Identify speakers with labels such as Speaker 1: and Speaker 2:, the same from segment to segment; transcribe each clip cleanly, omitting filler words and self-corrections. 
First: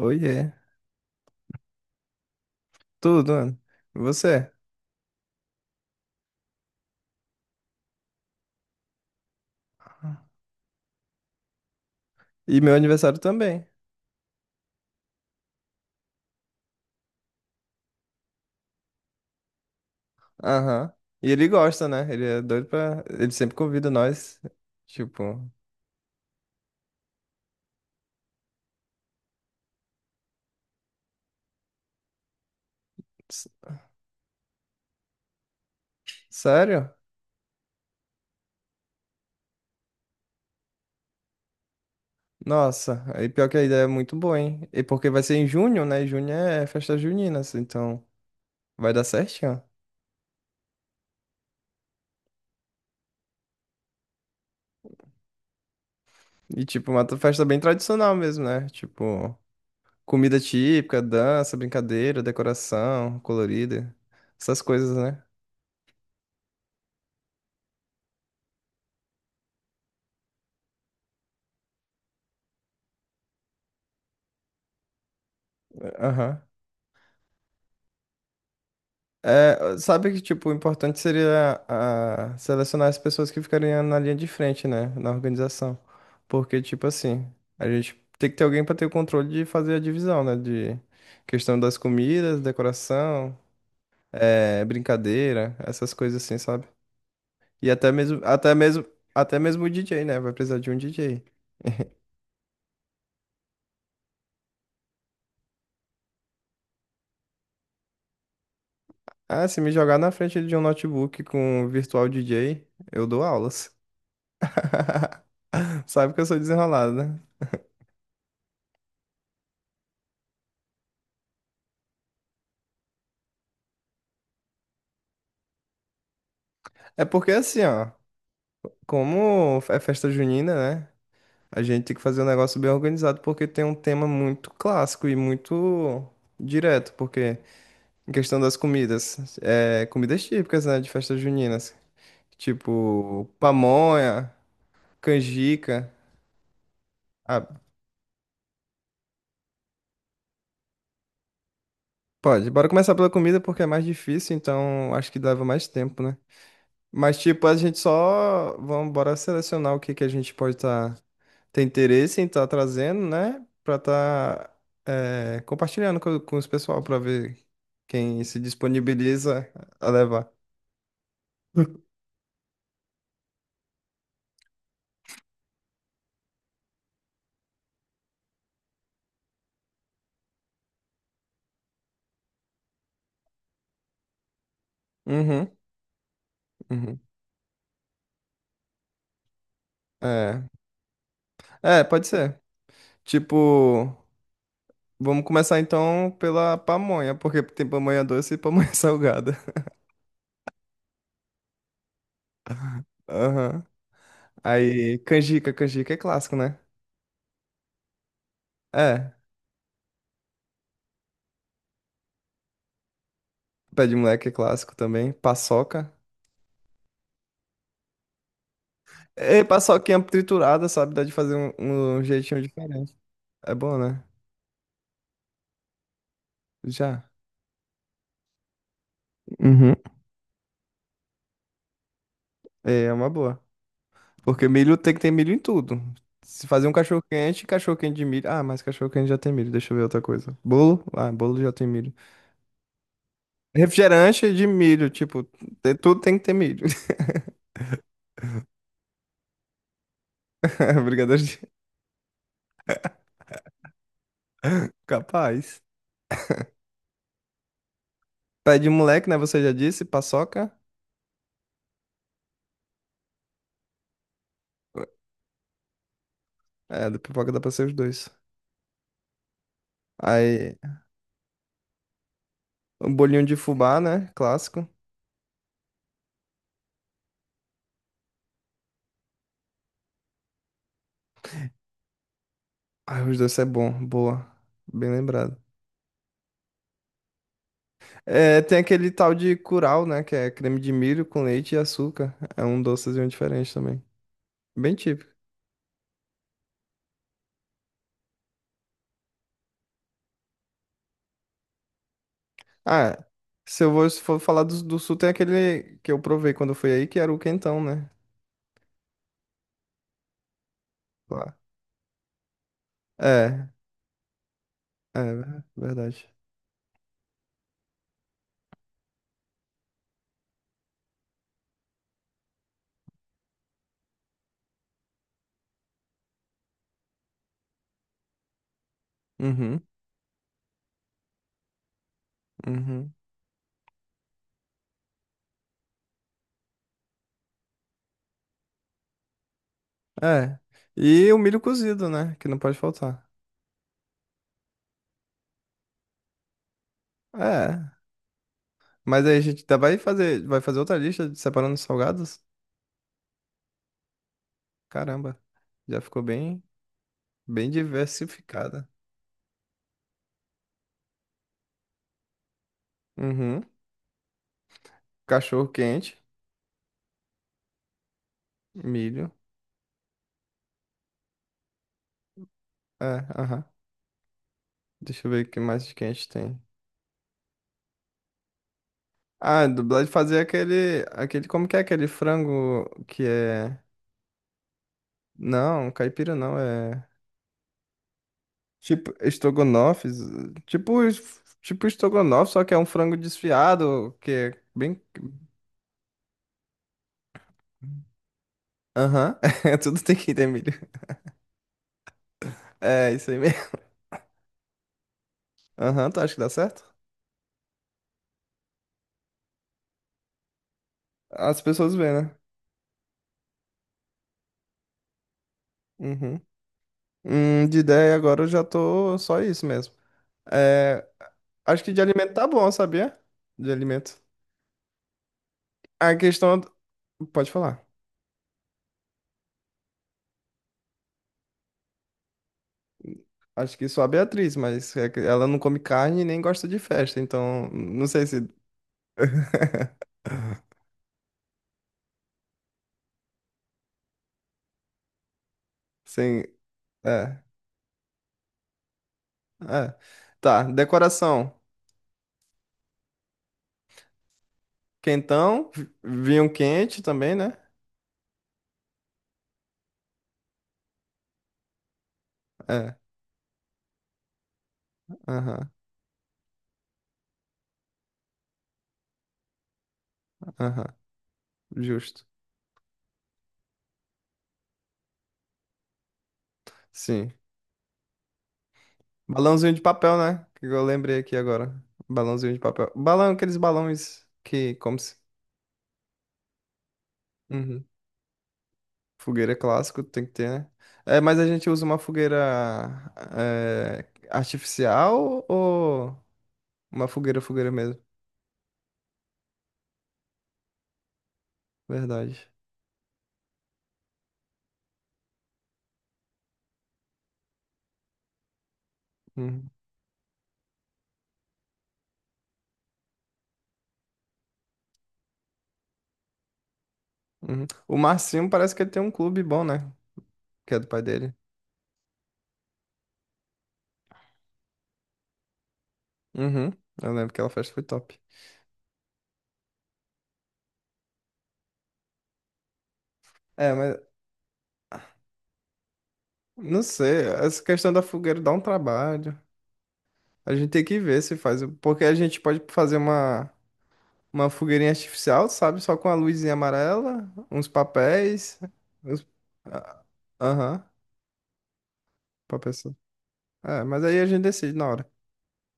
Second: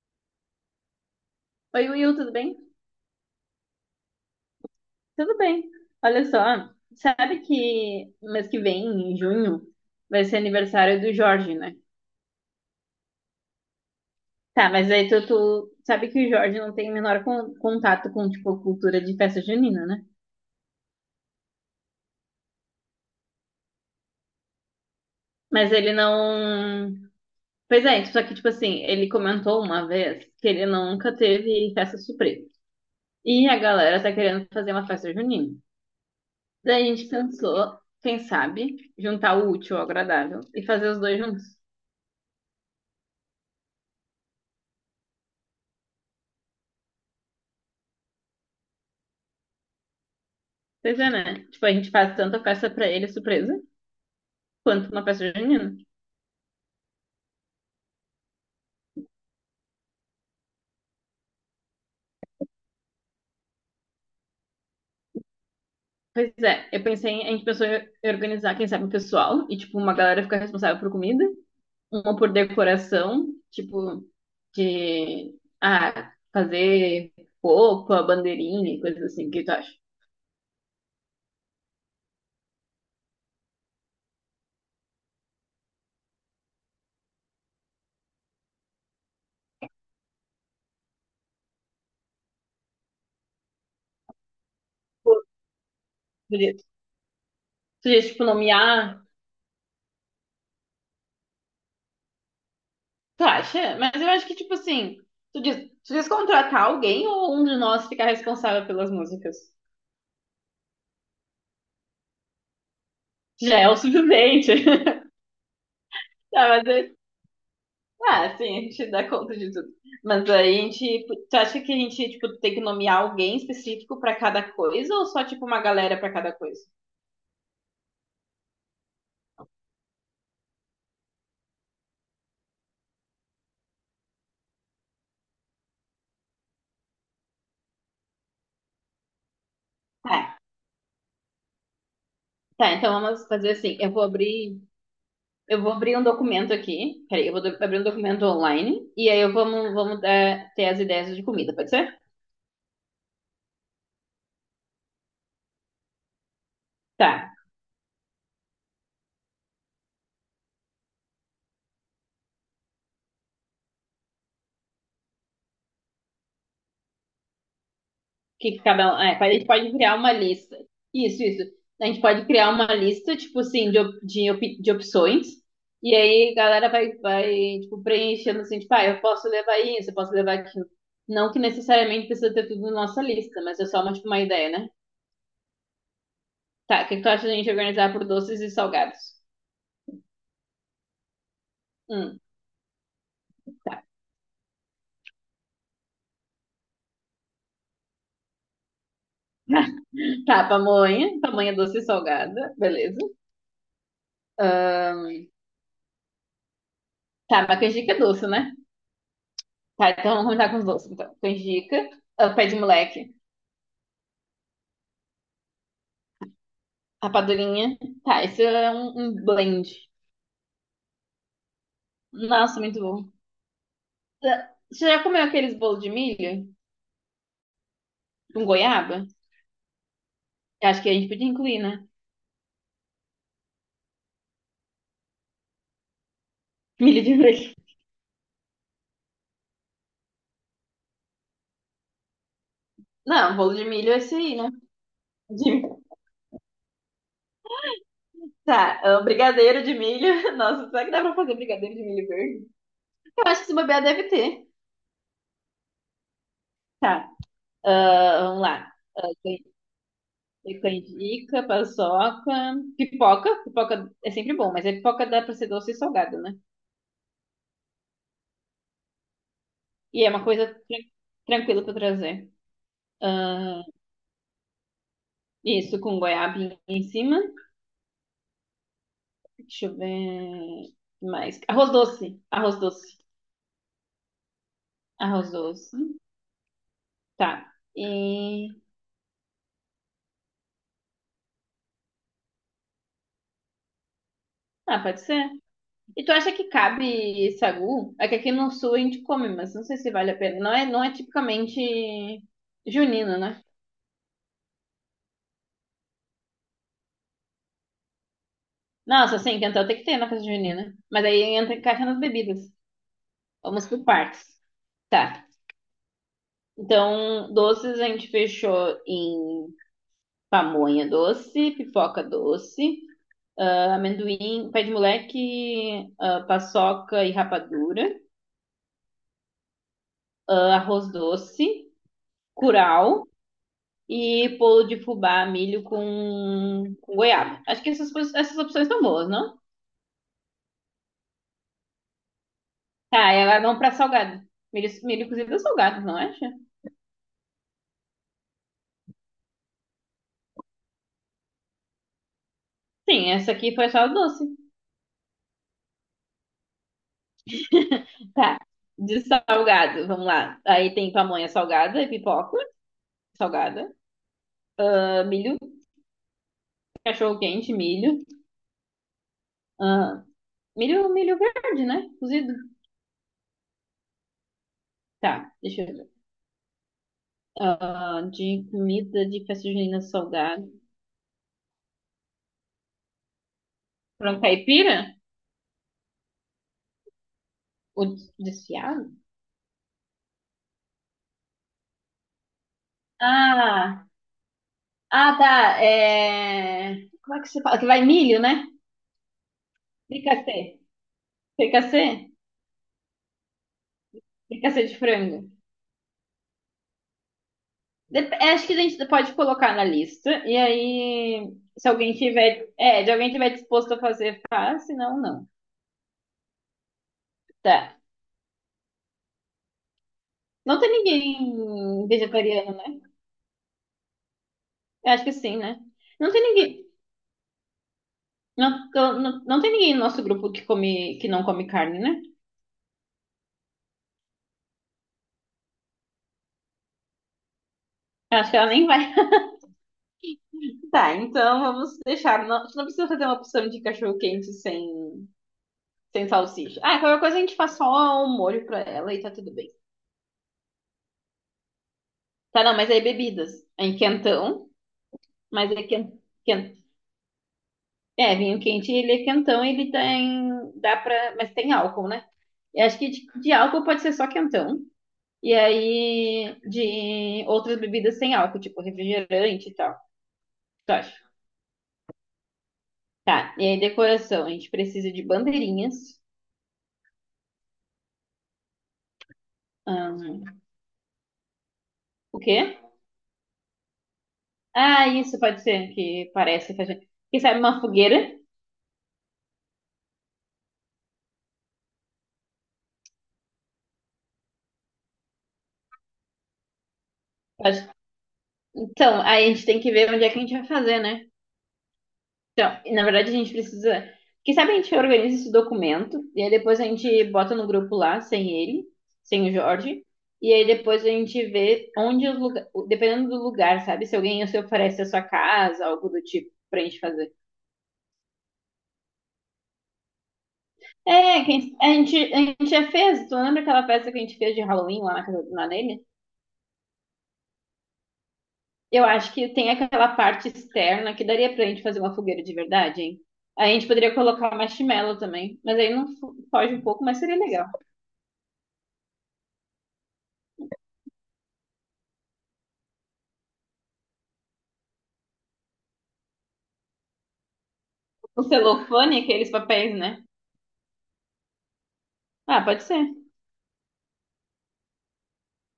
Speaker 1: Oiê.
Speaker 2: Oi, Will, tudo bem?
Speaker 1: Tudo, mano. E você?
Speaker 2: Tudo bem. Olha só, sabe que mês que vem, em junho, vai ser aniversário do Jorge, né?
Speaker 1: E meu aniversário também.
Speaker 2: Tá, mas aí tu sabe que o Jorge não tem o menor contato com, tipo, cultura de festa junina, né?
Speaker 1: Aham. E ele gosta, né? Ele é doido pra. Ele sempre convida nós. Tipo.
Speaker 2: Mas ele não... Pois é, só que, tipo assim, ele comentou uma vez que ele nunca teve festa surpresa. E
Speaker 1: s-
Speaker 2: a galera tá querendo fazer uma festa junina. Daí
Speaker 1: Sério?
Speaker 2: a gente pensou, quem sabe, juntar o útil ao agradável e fazer os dois juntos.
Speaker 1: Nossa. Aí pior que a ideia é muito boa, hein? E porque vai ser em junho, né? Junho é festa junina, assim, então vai dar certinho.
Speaker 2: Pois é, né? Tipo, a gente faz tanto a festa pra ele surpresa, quanto uma festa junina.
Speaker 1: E, tipo, uma festa bem tradicional mesmo, né? Tipo, comida típica, dança, brincadeira, decoração colorida. Essas coisas, né?
Speaker 2: Pois é, eu pensei, a gente pensou em organizar, quem sabe, o pessoal, e tipo, uma galera ficar responsável por comida, uma por decoração, tipo, de
Speaker 1: Aham.
Speaker 2: fazer roupa, bandeirinha e coisas assim, o que tu acha?
Speaker 1: É, sabe que, tipo, o importante seria selecionar as pessoas que ficariam na linha de frente, né, na organização. Porque, tipo assim, a gente tem que ter alguém para ter o controle de fazer a divisão, né, de questão das comidas, decoração,
Speaker 2: Pô,
Speaker 1: brincadeira, essas coisas assim,
Speaker 2: tu diz,
Speaker 1: sabe? E até
Speaker 2: tu diz,
Speaker 1: mesmo,
Speaker 2: tipo,
Speaker 1: até
Speaker 2: nomear,
Speaker 1: mesmo, até mesmo o DJ, né, vai precisar de um DJ.
Speaker 2: tu acha? Mas eu acho que, tipo assim, tu diz, tu diz contratar alguém ou um de nós ficar responsável pelas músicas?
Speaker 1: Ah, se me jogar na frente de um notebook com um virtual DJ, eu dou
Speaker 2: Já é
Speaker 1: aulas.
Speaker 2: o suficiente.
Speaker 1: Sabe que eu sou
Speaker 2: Tá, mas
Speaker 1: desenrolado,
Speaker 2: eu-
Speaker 1: né?
Speaker 2: Ah, sim, a gente dá conta de tudo. Mas aí a gente. Tu acha que a gente, tipo, tem que nomear alguém específico pra cada coisa ou só, tipo, uma galera pra cada coisa?
Speaker 1: É porque assim, ó. Como é festa junina, né? A gente tem que fazer um negócio bem organizado porque tem um tema muito clássico e muito direto, porque em questão das comidas, é, comidas
Speaker 2: Tá,
Speaker 1: típicas, né, de festas juninas,
Speaker 2: tá, então vamos
Speaker 1: tipo
Speaker 2: fazer assim. Eu vou
Speaker 1: pamonha,
Speaker 2: abrir. Eu vou
Speaker 1: canjica.
Speaker 2: abrir um documento aqui. Peraí, eu vou
Speaker 1: Ah,
Speaker 2: abrir um documento online. E aí eu vamos dar, ter as ideias de comida, pode ser?
Speaker 1: pode, bora começar pela comida porque é mais difícil, então acho que leva mais tempo, né? Mas
Speaker 2: Tá.
Speaker 1: tipo, a gente só vamos bora selecionar o que que a gente pode estar tem interesse em estar trazendo, né? Pra estar compartilhando com os pessoal para ver quem se
Speaker 2: Que cada um. É, a gente
Speaker 1: disponibiliza
Speaker 2: pode
Speaker 1: a
Speaker 2: criar uma
Speaker 1: levar.
Speaker 2: lista. Isso, isso. A gente pode criar uma lista, tipo assim, de, de opções. E aí a galera vai, tipo, preenchendo assim, tipo, ah, eu posso levar isso, eu posso levar aquilo. Não que necessariamente precisa ter tudo na nossa lista, mas é só uma, tipo, uma ideia, né?
Speaker 1: Uhum,
Speaker 2: Tá, o que
Speaker 1: uhum.
Speaker 2: que tu acha da gente organizar por doces e salgados?
Speaker 1: É. É, pode
Speaker 2: Hum,
Speaker 1: ser. Tipo,
Speaker 2: tá.
Speaker 1: vamos começar então pela pamonha, porque tem pamonha doce e pamonha salgada.
Speaker 2: Tá, pamonha, pamonha doce e salgada, beleza.
Speaker 1: Aham.
Speaker 2: Ah,
Speaker 1: Aí, canjica, canjica é clássico, né?
Speaker 2: tá, mas canjica é doce, né?
Speaker 1: É.
Speaker 2: Tá, então vamos começar com os doces, então. Canjica, ah, pé de moleque.
Speaker 1: Pé de moleque é clássico também. Paçoca.
Speaker 2: Rapadurinha. Tá, esse é um, um
Speaker 1: E
Speaker 2: blend.
Speaker 1: paçoquinha triturada, sabe? Dá de fazer um, um jeitinho
Speaker 2: Nossa, muito
Speaker 1: diferente.
Speaker 2: bom.
Speaker 1: É bom, né?
Speaker 2: Tá, você já comeu aqueles bolos de milho
Speaker 1: Já.
Speaker 2: com goiaba?
Speaker 1: Uhum.
Speaker 2: Eu acho que a gente podia incluir, né?
Speaker 1: É uma boa. Porque milho tem que ter milho em tudo. Se fazer um
Speaker 2: Milho de milho.
Speaker 1: cachorro quente de milho. Ah, mas cachorro quente já tem milho. Deixa eu ver outra coisa. Bolo? Ah, bolo já tem milho.
Speaker 2: Não, bolo de milho é esse
Speaker 1: Refrigerante
Speaker 2: aí,
Speaker 1: de
Speaker 2: né?
Speaker 1: milho, tipo,
Speaker 2: De-
Speaker 1: tudo tem que ter milho.
Speaker 2: Tá, ah, brigadeiro de milho. Nossa, será que dá pra
Speaker 1: Brigadeiro
Speaker 2: fazer
Speaker 1: de...
Speaker 2: brigadeiro de milho verde? Eu acho que se bobear deve ter.
Speaker 1: Capaz.
Speaker 2: Tá, ah, vamos
Speaker 1: Pé de
Speaker 2: lá.
Speaker 1: moleque,
Speaker 2: Ah,
Speaker 1: né?
Speaker 2: can-
Speaker 1: Você já disse, paçoca.
Speaker 2: Canjica, paçoca, pipoca. Pipoca é sempre bom, mas a pipoca dá pra ser doce e salgada, né?
Speaker 1: É, da pipoca dá pra ser os dois.
Speaker 2: E é uma coisa
Speaker 1: Aí,
Speaker 2: tranquila pra trazer.
Speaker 1: um bolinho de
Speaker 2: Ah,
Speaker 1: fubá, né? Clássico.
Speaker 2: isso, com goiabinha em cima. Deixa eu ver mais. Arroz doce. Arroz doce.
Speaker 1: Ai, os dois é bom, boa. Bem
Speaker 2: Arroz
Speaker 1: lembrado.
Speaker 2: doce. Tá.
Speaker 1: É, tem
Speaker 2: E.
Speaker 1: aquele tal de curau, né? Que é creme de milho com leite e açúcar. É um docezinho diferente também. Bem
Speaker 2: Ah, pode
Speaker 1: típico.
Speaker 2: ser. E tu acha que cabe sagu? É que aqui no sul a gente come, mas não sei se vale a pena. Não é tipicamente
Speaker 1: Ah,
Speaker 2: junino, né?
Speaker 1: se eu vou, se for falar do, do sul, tem aquele que eu provei quando eu fui aí, que era o quentão, né?
Speaker 2: Nossa, sim, então tem que ter na festa junina. Mas aí
Speaker 1: Lá.
Speaker 2: entra caixa nas bebidas.
Speaker 1: É,
Speaker 2: Vamos por partes. Tá.
Speaker 1: verdade.
Speaker 2: Então, doces a gente fechou em pamonha doce, pipoca doce, amendoim, pé de moleque, ah, paçoca e rapadura,
Speaker 1: Uhum,
Speaker 2: ah, arroz doce,
Speaker 1: uhum.
Speaker 2: curau e bolo de fubá, milho com goiaba. Acho que essas, essas opções estão boas, não?
Speaker 1: É. E o milho cozido, né? Que não pode faltar.
Speaker 2: Tá, e agora vamos pra salgado. Milho, milho cozido é salgado, não acha?
Speaker 1: É. Mas aí a gente vai fazer outra lista de separando os salgados?
Speaker 2: Sim, essa aqui foi só doce.
Speaker 1: Caramba, já ficou bem, bem
Speaker 2: Tá,
Speaker 1: diversificada.
Speaker 2: de salgado, vamos lá. Aí tem pamonha salgada e pipoca
Speaker 1: Uhum.
Speaker 2: salgada, ah, milho,
Speaker 1: Cachorro quente.
Speaker 2: cachorro quente, milho,
Speaker 1: Milho.
Speaker 2: ah, milho, milho verde, né? Cozido.
Speaker 1: É, aham. Deixa eu ver o
Speaker 2: Tá,
Speaker 1: que
Speaker 2: deixa
Speaker 1: mais que
Speaker 2: eu
Speaker 1: a gente tem.
Speaker 2: ah, de comida de
Speaker 1: Ah,
Speaker 2: festa junina
Speaker 1: dublagem fazer
Speaker 2: salgado.
Speaker 1: aquele, aquele. Como que é aquele frango que é.
Speaker 2: Frango caipira?
Speaker 1: Não, caipira não, é.
Speaker 2: O desfiado?
Speaker 1: Tipo estrogonofe. Tipo, tipo estrogonofe, só que é um frango
Speaker 2: Ah,
Speaker 1: desfiado, que é bem.
Speaker 2: ah, tá. É... Como é que você fala? Que vai milho, né?
Speaker 1: Aham. Tudo tem que ter
Speaker 2: Fricassê.
Speaker 1: milho.
Speaker 2: Fricassê?
Speaker 1: É, isso aí mesmo.
Speaker 2: Fricassê de frango.
Speaker 1: Aham, tu acha que dá certo?
Speaker 2: É, acho que a gente pode colocar na lista. E aí,
Speaker 1: As
Speaker 2: se
Speaker 1: pessoas
Speaker 2: alguém
Speaker 1: veem, né?
Speaker 2: tiver, é, se alguém tiver disposto a fazer, faz, se não, não.
Speaker 1: Uhum. De
Speaker 2: Tá.
Speaker 1: ideia agora eu já tô só isso mesmo.
Speaker 2: Não tem
Speaker 1: É, acho que de
Speaker 2: ninguém
Speaker 1: alimento tá bom,
Speaker 2: vegetariano, né?
Speaker 1: sabia? De alimento.
Speaker 2: Eu acho que sim, né?
Speaker 1: A
Speaker 2: Não tem
Speaker 1: questão.
Speaker 2: ninguém.
Speaker 1: Pode falar.
Speaker 2: Não, não tem ninguém no nosso grupo que não come carne, né?
Speaker 1: Acho que só a Beatriz, mas é que ela não come carne e nem gosta de festa, então não sei
Speaker 2: Eu
Speaker 1: se.
Speaker 2: acho que ela nem vai. Tá, então vamos deixar. Não, a gente não precisa fazer uma opção de cachorro quente sem
Speaker 1: Sim.
Speaker 2: salsicha. Ah, qualquer coisa a
Speaker 1: É,
Speaker 2: gente faz só um molho pra ela e tá tudo bem.
Speaker 1: é. Tá, decoração.
Speaker 2: Tá, não, mas aí bebidas. É em quentão,
Speaker 1: Quentão,
Speaker 2: mas é quentão.
Speaker 1: vinho quente também, né?
Speaker 2: É, vinho quente, ele é quentão, ele tem. Dá pra. Mas tem álcool, né? Eu
Speaker 1: É,
Speaker 2: acho que de álcool pode ser só quentão. E
Speaker 1: aham,
Speaker 2: aí, de outras bebidas sem álcool, tipo refrigerante e tal. Tá.
Speaker 1: aham, justo.
Speaker 2: Tá, e aí decoração, a gente precisa de bandeirinhas.
Speaker 1: Sim. Balãozinho de papel, né?
Speaker 2: Ahn,
Speaker 1: Que eu lembrei aqui agora.
Speaker 2: o
Speaker 1: Balãozinho de
Speaker 2: quê?
Speaker 1: papel. Balão, aqueles balões que, como
Speaker 2: Ah,
Speaker 1: se...
Speaker 2: isso pode ser que parece que a gente... Que sabe uma
Speaker 1: Uhum.
Speaker 2: fogueira?
Speaker 1: Fogueira é clássico, tem que ter, né? É, mas a gente usa uma fogueira é, artificial ou uma fogueira, fogueira
Speaker 2: Pode-
Speaker 1: mesmo?
Speaker 2: Então, aí a gente tem que ver onde é que a gente vai fazer, né?
Speaker 1: Verdade.
Speaker 2: Então, e na verdade a gente precisa... Que sabe a gente organiza esse documento e aí depois a gente bota no grupo lá, sem ele, sem o
Speaker 1: Uhum,
Speaker 2: Jorge. E aí depois a gente vê onde os lugares... Dependendo do lugar, sabe? Se alguém se oferece a sua casa, algo do tipo, pra gente fazer.
Speaker 1: uhum. O Marcinho parece que ele tem um clube bom, né? Que é do pai dele.
Speaker 2: É, a gente já fez. Tu lembra aquela festa que a gente fez de Halloween lá na casa do Nanene?
Speaker 1: Uhum, eu lembro que aquela festa foi top.
Speaker 2: Eu acho que tem aquela parte externa que daria pra gente fazer uma fogueira de verdade, hein? Aí
Speaker 1: É,
Speaker 2: a gente
Speaker 1: mas
Speaker 2: poderia colocar marshmallow também. Mas aí não foge um
Speaker 1: não
Speaker 2: pouco, mas
Speaker 1: sei,
Speaker 2: seria
Speaker 1: essa
Speaker 2: legal.
Speaker 1: questão da fogueira dá um trabalho. A gente tem que ver se faz, porque a gente pode fazer uma fogueirinha artificial, sabe? Só com a luzinha amarela, uns
Speaker 2: O
Speaker 1: papéis.
Speaker 2: celofane,
Speaker 1: uns-
Speaker 2: aqueles papéis,
Speaker 1: ah,
Speaker 2: né?
Speaker 1: Aham. Pra
Speaker 2: Ah, pode
Speaker 1: pessoa.
Speaker 2: ser.
Speaker 1: É, mas aí a gente decide na hora.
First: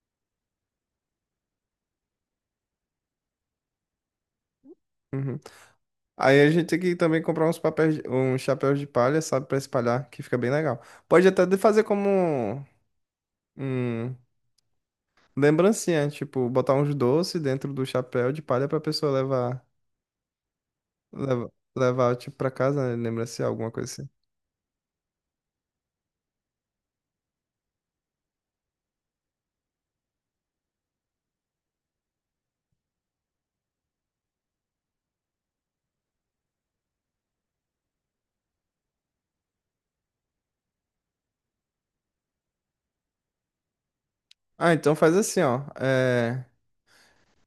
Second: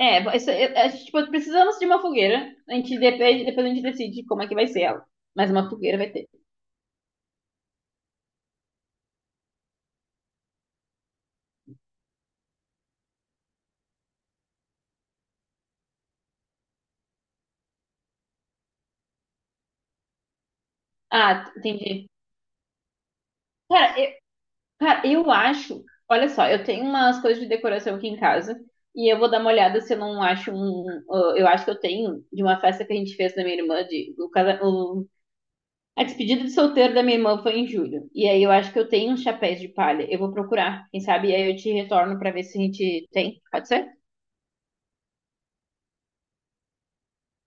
Speaker 2: É, a gente, tipo, precisamos de uma fogueira. A gente depende, depois a gente decide como é que vai ser ela.
Speaker 1: Uhum.
Speaker 2: Mas uma fogueira vai ter.
Speaker 1: Aí a gente tem que também comprar uns papéis, uns chapéus de palha, sabe, pra espalhar, que fica bem legal. Pode até fazer como um lembrancinha, tipo, botar uns doces dentro do chapéu de palha pra pessoa levar,
Speaker 2: Ah,
Speaker 1: leva-
Speaker 2: entendi.
Speaker 1: levar, tipo, pra casa, né, lembrancinha, alguma coisa
Speaker 2: Cara,
Speaker 1: assim.
Speaker 2: Cara, eu acho. Olha só, eu tenho umas coisas de decoração aqui em casa e eu vou dar uma olhada se eu não acho um. Eu acho que eu tenho de uma festa que a gente fez da minha irmã, de, o, casa- o- a despedida de solteiro da minha irmã foi em julho. E aí eu acho que eu tenho uns chapéus de palha. Eu vou procurar, quem sabe? E aí eu te retorno pra ver se a gente tem. Pode ser?
Speaker 1: Ah, então faz assim, ó.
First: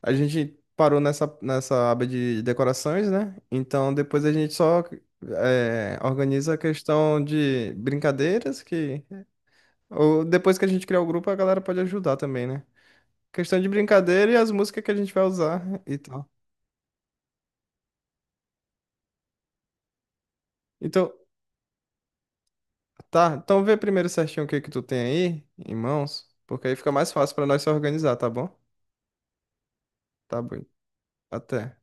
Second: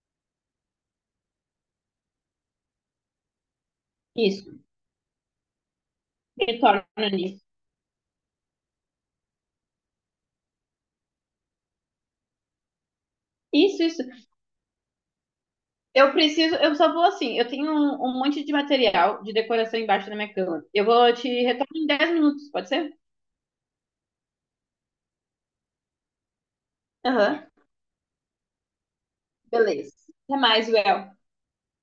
Speaker 1: A gente parou nessa, nessa aba de decorações, né? Então depois a
Speaker 2: Isso.
Speaker 1: gente só organiza a
Speaker 2: Retorno
Speaker 1: questão
Speaker 2: nisso.
Speaker 1: de brincadeiras que Ou depois que a gente criar o grupo, a galera pode ajudar também, né? Questão de
Speaker 2: Isso, isso.
Speaker 1: brincadeira e as músicas que a gente vai usar e
Speaker 2: Eu
Speaker 1: tal.
Speaker 2: preciso, eu só vou assim, eu tenho um, um monte de material de decoração embaixo da minha cama. Eu vou
Speaker 1: Então,
Speaker 2: te retorno em 10 minutos, pode ser?
Speaker 1: tá. Então vê primeiro certinho o que que tu tem aí em mãos, porque aí fica mais fácil pra
Speaker 2: Aham.
Speaker 1: nós se organizar, tá bom?
Speaker 2: Beleza.
Speaker 1: Tá
Speaker 2: Até
Speaker 1: bom.
Speaker 2: mais, Well.
Speaker 1: Até.